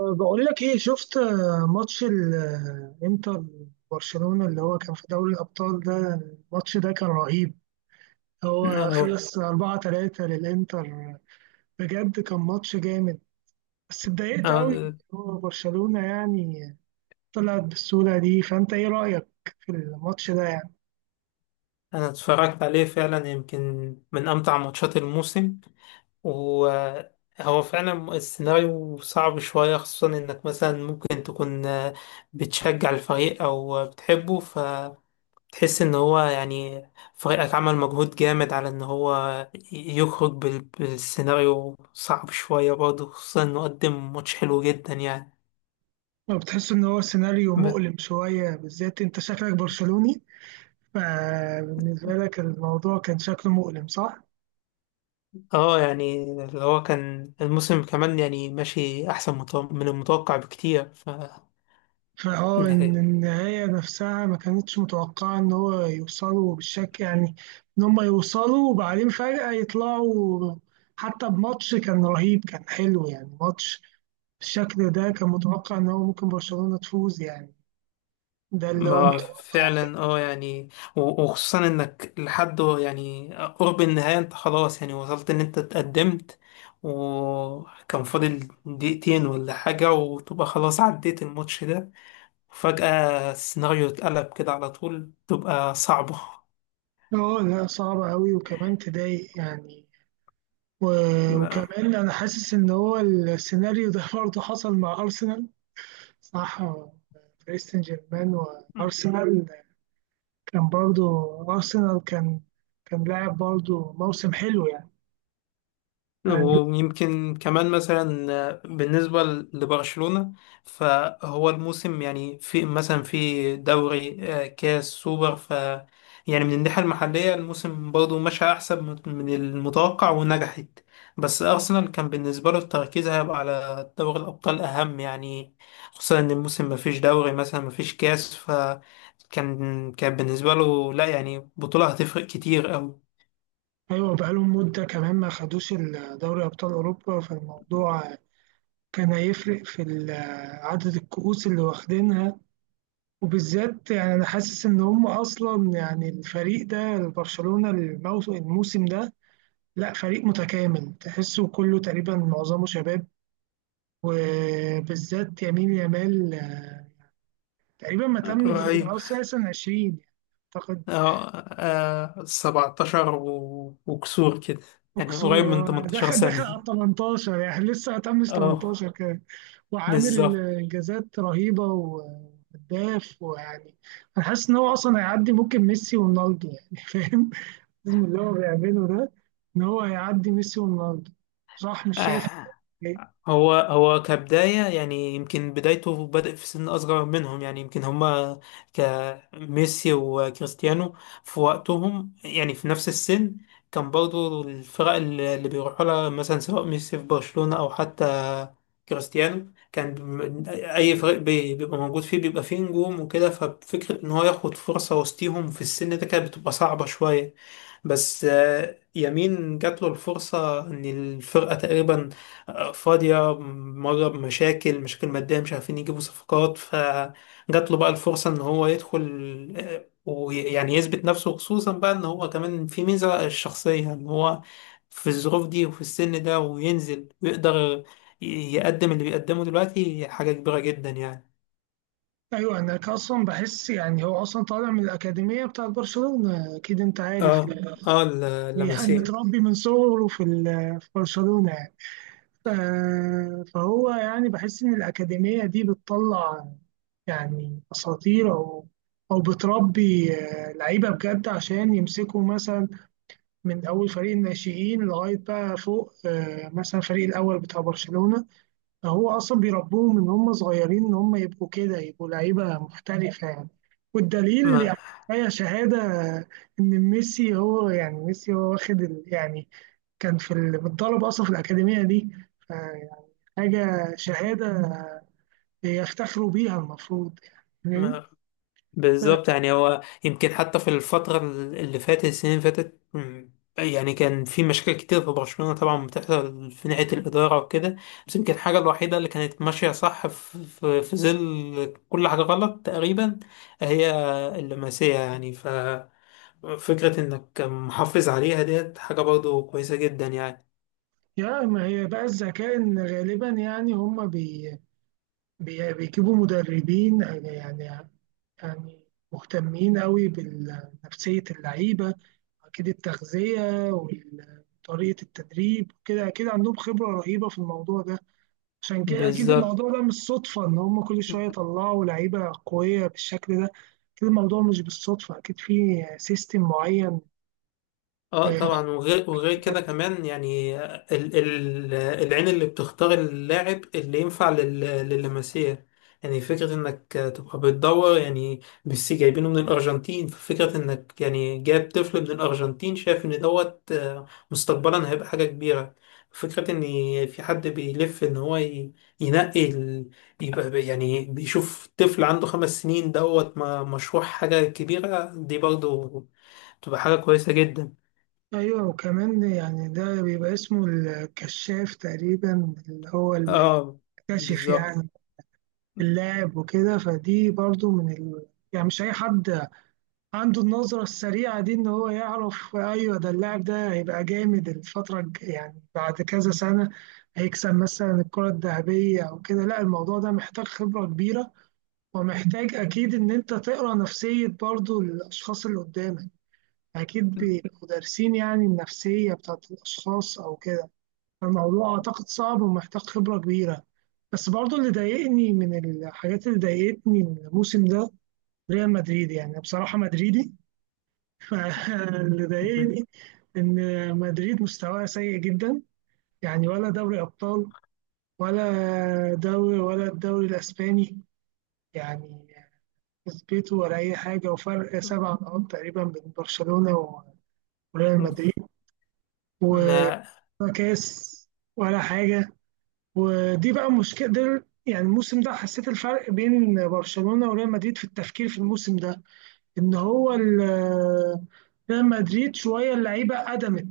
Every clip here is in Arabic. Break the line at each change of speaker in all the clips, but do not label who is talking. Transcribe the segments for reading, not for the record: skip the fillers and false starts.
بقول لك ايه. شفت ماتش الانتر برشلونة اللي هو كان في دوري الابطال ده؟ الماتش ده كان رهيب. هو
أه،
خلص 4 3 للانتر. بجد كان ماتش جامد، بس اتضايقت قوي.
أه،
هو برشلونة يعني طلعت بالصورة دي. فانت ايه رأيك في الماتش ده يعني؟
أنا اتفرجت عليه فعلا يمكن من أمتع ماتشات الموسم. وهو فعلا السيناريو صعب شوية خصوصا إنك مثلا ممكن تكون بتشجع الفريق أو بتحبه فتحس إن هو يعني فريقك عمل مجهود جامد على إن هو يخرج بالسيناريو صعب شوية برضه خصوصا إنه قدم ماتش حلو جدا يعني.
ما بتحس ان هو سيناريو مؤلم شوية؟ بالذات انت شكلك برشلوني، فبالنسبة لك الموضوع كان شكله مؤلم، صح؟
اه يعني اللي هو كان الموسم كمان يعني ماشي احسن من المتوقع بكتير ف
فاه ان
يعني
النهاية نفسها ما كانتش متوقعة ان هو يوصلوا بالشكل يعني. ان هم يوصلوا وبعدين فجأة يطلعوا. حتى بماتش كان رهيب، كان حلو يعني. ماتش بالشكل ده كان متوقع ان هو ممكن برشلونة تفوز يعني. ده اللي هو
ما
متوقع.
فعلا اه يعني وخصوصا انك لحد يعني قرب النهاية انت خلاص يعني وصلت ان انت اتقدمت، وكان فاضل دقيقتين ولا حاجة وتبقى خلاص عديت الماتش ده، وفجأة السيناريو اتقلب كده على طول تبقى صعبة.
اه، لا صعبة أوي، وكمان تضايق يعني. وكمان أنا حاسس إن هو السيناريو ده برضه حصل مع أرسنال، صح؟ باريس سان جيرمان وأرسنال كان برضو. أرسنال كان كان لاعب برضو موسم حلو يعني.
ويمكن كمان مثلا بالنسبة لبرشلونة فهو الموسم يعني في مثلا في دوري كاس سوبر ف يعني من الناحية المحلية الموسم برضه مشى أحسن من المتوقع ونجحت. بس أرسنال كان بالنسبة له التركيز هيبقى على دوري الأبطال أهم يعني، خصوصا إن الموسم مفيش دوري مثلا مفيش كاس فكان بالنسبة له لا يعني بطولة هتفرق كتير
أيوة، بقالهم مدة كمان ما خدوش دوري أبطال أوروبا. فالموضوع كان هيفرق في عدد الكؤوس اللي واخدينها. وبالذات يعني أنا حاسس إن هم أصلا يعني الفريق ده برشلونة الموسم ده لا فريق متكامل، تحسه كله تقريبا معظمه شباب. وبالذات يمين يامال تقريبا ما تمش
أوي.
أو أساسا 20 أعتقد،
اه، 17 وكسور كده، يعني قريب من
وكسور.
18
دخل
سنة.
على 18 يعني لسه هتمش
اه.
18 كده. وعامل
بالظبط.
انجازات رهيبه، وهداف، ويعني انا حاسس ان هو اصلا هيعدي ممكن ميسي ورونالدو يعني فاهم؟ لازم اللي هو بيعمله ده ان هو هيعدي ميسي ورونالدو، صح؟ مش شايف؟
آه.
إيه؟
هو كبداية يعني يمكن بدايته بدأ في سن أصغر منهم، يعني يمكن هما كميسي وكريستيانو في وقتهم يعني في نفس السن كان برضو الفرق اللي بيروحوا لها مثلا، سواء ميسي في برشلونة أو حتى كريستيانو، كان أي فريق بيبقى موجود فيه بيبقى فيه نجوم وكده، ففكرة إن هو ياخد فرصة وسطيهم في السن ده كانت بتبقى صعبة شوية. بس يمين جات له الفرصة إن الفرقة تقريبا فاضية مرة بمشاكل، مشاكل مادية مش عارفين يجيبوا صفقات، فجات له بقى الفرصة إن هو يدخل ويعني يثبت نفسه، خصوصا بقى إن هو كمان في ميزة الشخصية إن هو في الظروف دي وفي السن ده وينزل ويقدر ي- يقدم اللي بيقدمه دلوقتي حاجة كبيرة جدا يعني.
ايوه، انا اصلا بحس يعني هو اصلا طالع من الاكاديميه بتاعت برشلونه، اكيد انت عارف
اه.
يعني.
اه،
يعني
لمسيه.
متربي من صغره في في برشلونه. فهو يعني بحس إن الأكاديمية دي بتطلع يعني أساطير، أو أو بتربي لعيبة بجد، عشان يمسكوا مثلا من أول فريق الناشئين لغاية بقى فوق مثلا الفريق الأول بتاع برشلونة. فهو أصلا بيربوهم من هم صغيرين إن هم يبقوا كده، يبقوا لعيبة محترفة يعني. والدليل
ما
يعني هي شهادة إن ميسي هو يعني. ميسي هو واخد يعني كان في متدرب أصلا في الأكاديمية دي. حاجة شهادة يفتخروا بيها المفروض يعني، فاهم؟
ما بالظبط،
ف-
يعني هو يمكن حتى في الفترة اللي فاتت، السنين اللي فاتت يعني كان في مشاكل كتير في برشلونة طبعا بتحصل في ناحية الإدارة وكده. بس يمكن الحاجة الوحيدة اللي كانت ماشية صح في ظل كل حاجة غلط تقريبا هي اللمسية، يعني ففكرة إنك محافظ عليها ديت حاجة برضو كويسة جدا يعني.
يا ما هي بقى الذكاء. إن غالبا يعني هم بي بيجيبوا مدربين يعني مهتمين قوي بنفسية اللعيبة. أكيد التغذية وطريقة التدريب كده، أكيد عندهم خبرة رهيبة في الموضوع ده. عشان كده أكيد
بالظبط.
الموضوع ده مش صدفة إن هم كل شوية يطلعوا لعيبة قوية بالشكل ده. أكيد الموضوع مش بالصدفة، أكيد في سيستم معين.
اه
آه،
طبعا، وغير كده كمان يعني ال العين اللي بتختار اللاعب اللي ينفع لللمسيه، يعني فكرة انك تبقى بتدور، يعني ميسي جايبينه من الارجنتين، ففكرة انك يعني جايب طفل من الارجنتين شايف ان دوت مستقبلا هيبقى حاجة كبيرة. فكرة ان في حد بيلف ان هو ينقي يبقى يعني بيشوف طفل عنده 5 سنين دوت مشروع حاجة كبيرة، دي برضو تبقى حاجة كويسة جدا.
أيوة، وكمان يعني ده بيبقى اسمه الكشاف تقريبا، اللي هو اللي
اه.
بيكتشف
بالظبط.
يعني اللاعب وكده. فدي برضو من ال... يعني مش أي حد عنده النظرة السريعة دي إن هو يعرف أيوة ده اللاعب ده هيبقى جامد الفترة يعني بعد كذا سنة هيكسب مثلا الكرة الذهبية أو كده. لا الموضوع ده محتاج خبرة كبيرة، ومحتاج أكيد إن أنت تقرأ نفسية برضو الأشخاص اللي قدامك. أكيد بيبقوا دارسين يعني النفسية بتاعت الأشخاص أو كده. الموضوع أعتقد صعب ومحتاج خبرة كبيرة. بس برضه اللي ضايقني من الحاجات اللي ضايقتني من الموسم ده ريال مدريد. يعني أنا بصراحة مدريدي فاللي ضايقني إن مدريد مستواها سيء جدا. يعني ولا دوري أبطال، ولا دوري، ولا الدوري الإسباني يعني كسبته، ولا أي حاجة، وفرق سبع نقاط تقريبا بين برشلونة وريال مدريد، ولا
ما
كاس، ولا حاجة. ودي بقى مشكلة. ده يعني الموسم ده حسيت الفرق بين برشلونة وريال مدريد في التفكير في الموسم ده. ان هو ريال مدريد شوية اللعيبة قدمت.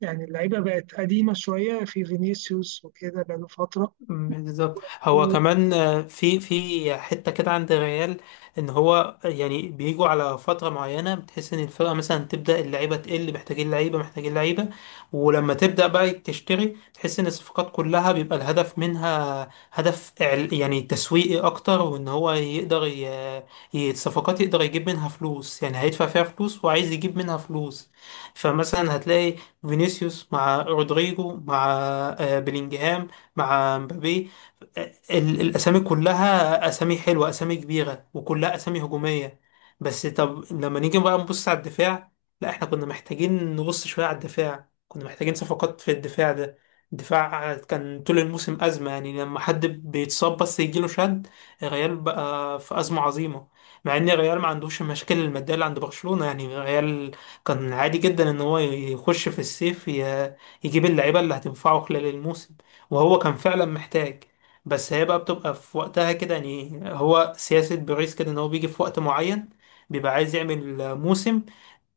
يعني اللعيبة بقت قديمة شوية في فينيسيوس وكده، بقاله فترة.
بالظبط، هو كمان في حته كده عند الريال ان هو يعني بيجوا على فتره معينه بتحس ان الفرقه مثلا تبدا اللعيبه تقل، محتاجين لعيبه محتاجين لعيبه، ولما تبدا بقى تشتري تحس ان الصفقات كلها بيبقى الهدف منها هدف يعني تسويقي اكتر، وان هو يقدر الصفقات يقدر يجيب منها فلوس، يعني هيدفع فيها فلوس وعايز يجيب منها فلوس. فمثلا هتلاقي فينيسيوس مع رودريجو مع بلينجهام مع مبابي، الاسامي كلها اسامي حلوه، اسامي كبيره، وكلها اسامي هجوميه. بس طب لما نيجي بقى نبص على الدفاع، لا، احنا كنا محتاجين نبص شويه على الدفاع، كنا محتاجين صفقات في الدفاع ده. الدفاع كان طول الموسم أزمة، يعني لما حد بيتصاب بس يجيله شد الريال بقى في أزمة عظيمة، مع إن الريال ما عندوش المشاكل المادية اللي عند برشلونة، يعني الريال كان عادي جدا إن هو يخش في الصيف يجيب اللعيبة اللي هتنفعه خلال الموسم، وهو كان فعلا محتاج. بس هي بقى بتبقى في وقتها كده، يعني هو سياسة بيريز كده ان هو بيجي في وقت معين بيبقى عايز يعمل موسم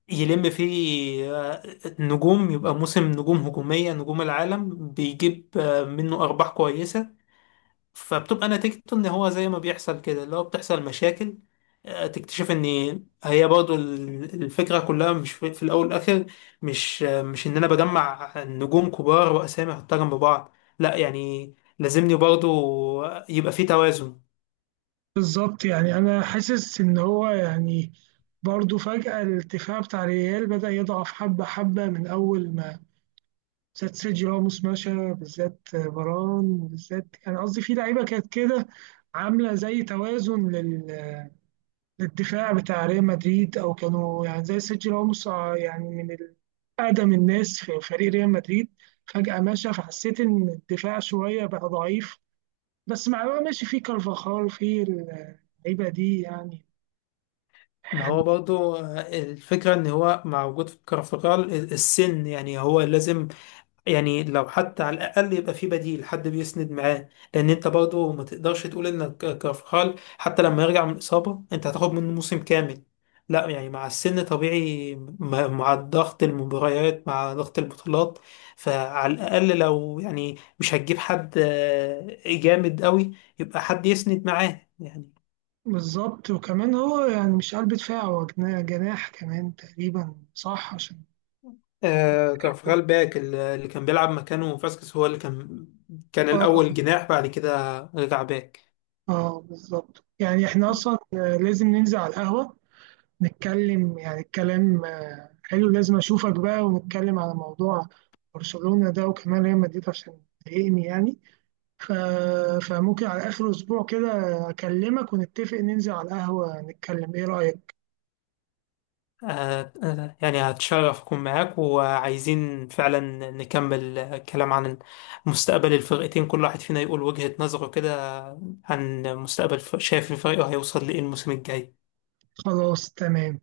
يلم فيه نجوم، يبقى موسم نجوم هجومية، نجوم العالم بيجيب منه أرباح كويسة. فبتبقى نتيجته ان هو زي ما بيحصل كده اللي هو بتحصل مشاكل، تكتشف ان هي برضو الفكرة كلها مش في الاول والاخر، مش مش ان انا بجمع نجوم كبار واسامي احطها جنب بعض، لا يعني لازمني برضو يبقى في توازن.
بالظبط، يعني انا حاسس ان هو يعني برضه فجأة الدفاع بتاع ريال بدأ يضعف حبة حبة من أول ما بالذات سيرجي راموس مشى، بالذات فاران، بالذات يعني قصدي في لعيبه كانت كده عامله زي توازن للدفاع بتاع ريال مدريد، او كانوا يعني زي سيرجي راموس يعني من اقدم الناس في فريق ريال مدريد. فجاه مشى، فحسيت ان الدفاع شويه بقى ضعيف. بس مع بقى ماشي في كارفاخال في اللعيبه دي يعني.
ما
يعني
هو برضو الفكرة ان هو مع وجود كارفاخال السن يعني هو لازم، يعني لو حتى على الأقل يبقى في بديل حد بيسند معاه، لأن أنت برضه ما تقدرش تقول إنك كارفخال حتى لما يرجع من الإصابة أنت هتاخد منه موسم كامل، لا يعني مع السن طبيعي مع ضغط المباريات مع ضغط البطولات، فعلى الأقل لو يعني مش هتجيب حد جامد قوي يبقى حد يسند معاه يعني.
بالظبط، وكمان هو يعني مش قلب دفاع، هو جناح كمان تقريبا، صح؟ عشان
كارفخال باك اللي كان بيلعب مكانه فاسكس هو اللي كان
آه،
الأول جناح بعد كده رجع باك.
اه بالظبط. يعني احنا اصلا لازم ننزل على القهوة نتكلم يعني. الكلام حلو، لازم اشوفك بقى ونتكلم على موضوع برشلونة ده وكمان ريال مدريد، عشان تضايقني يعني. ف... فممكن على اخر اسبوع كده اكلمك ونتفق ننزل على القهوة نتكلم، ايه رأيك؟
آه، آه، يعني هتشرف أكون معاك، وعايزين فعلا نكمل كلام عن مستقبل الفرقتين، كل واحد فينا يقول وجهة نظره كده عن مستقبل، شايف الفريق هيوصل لإيه الموسم الجاي.
خلاص تمام.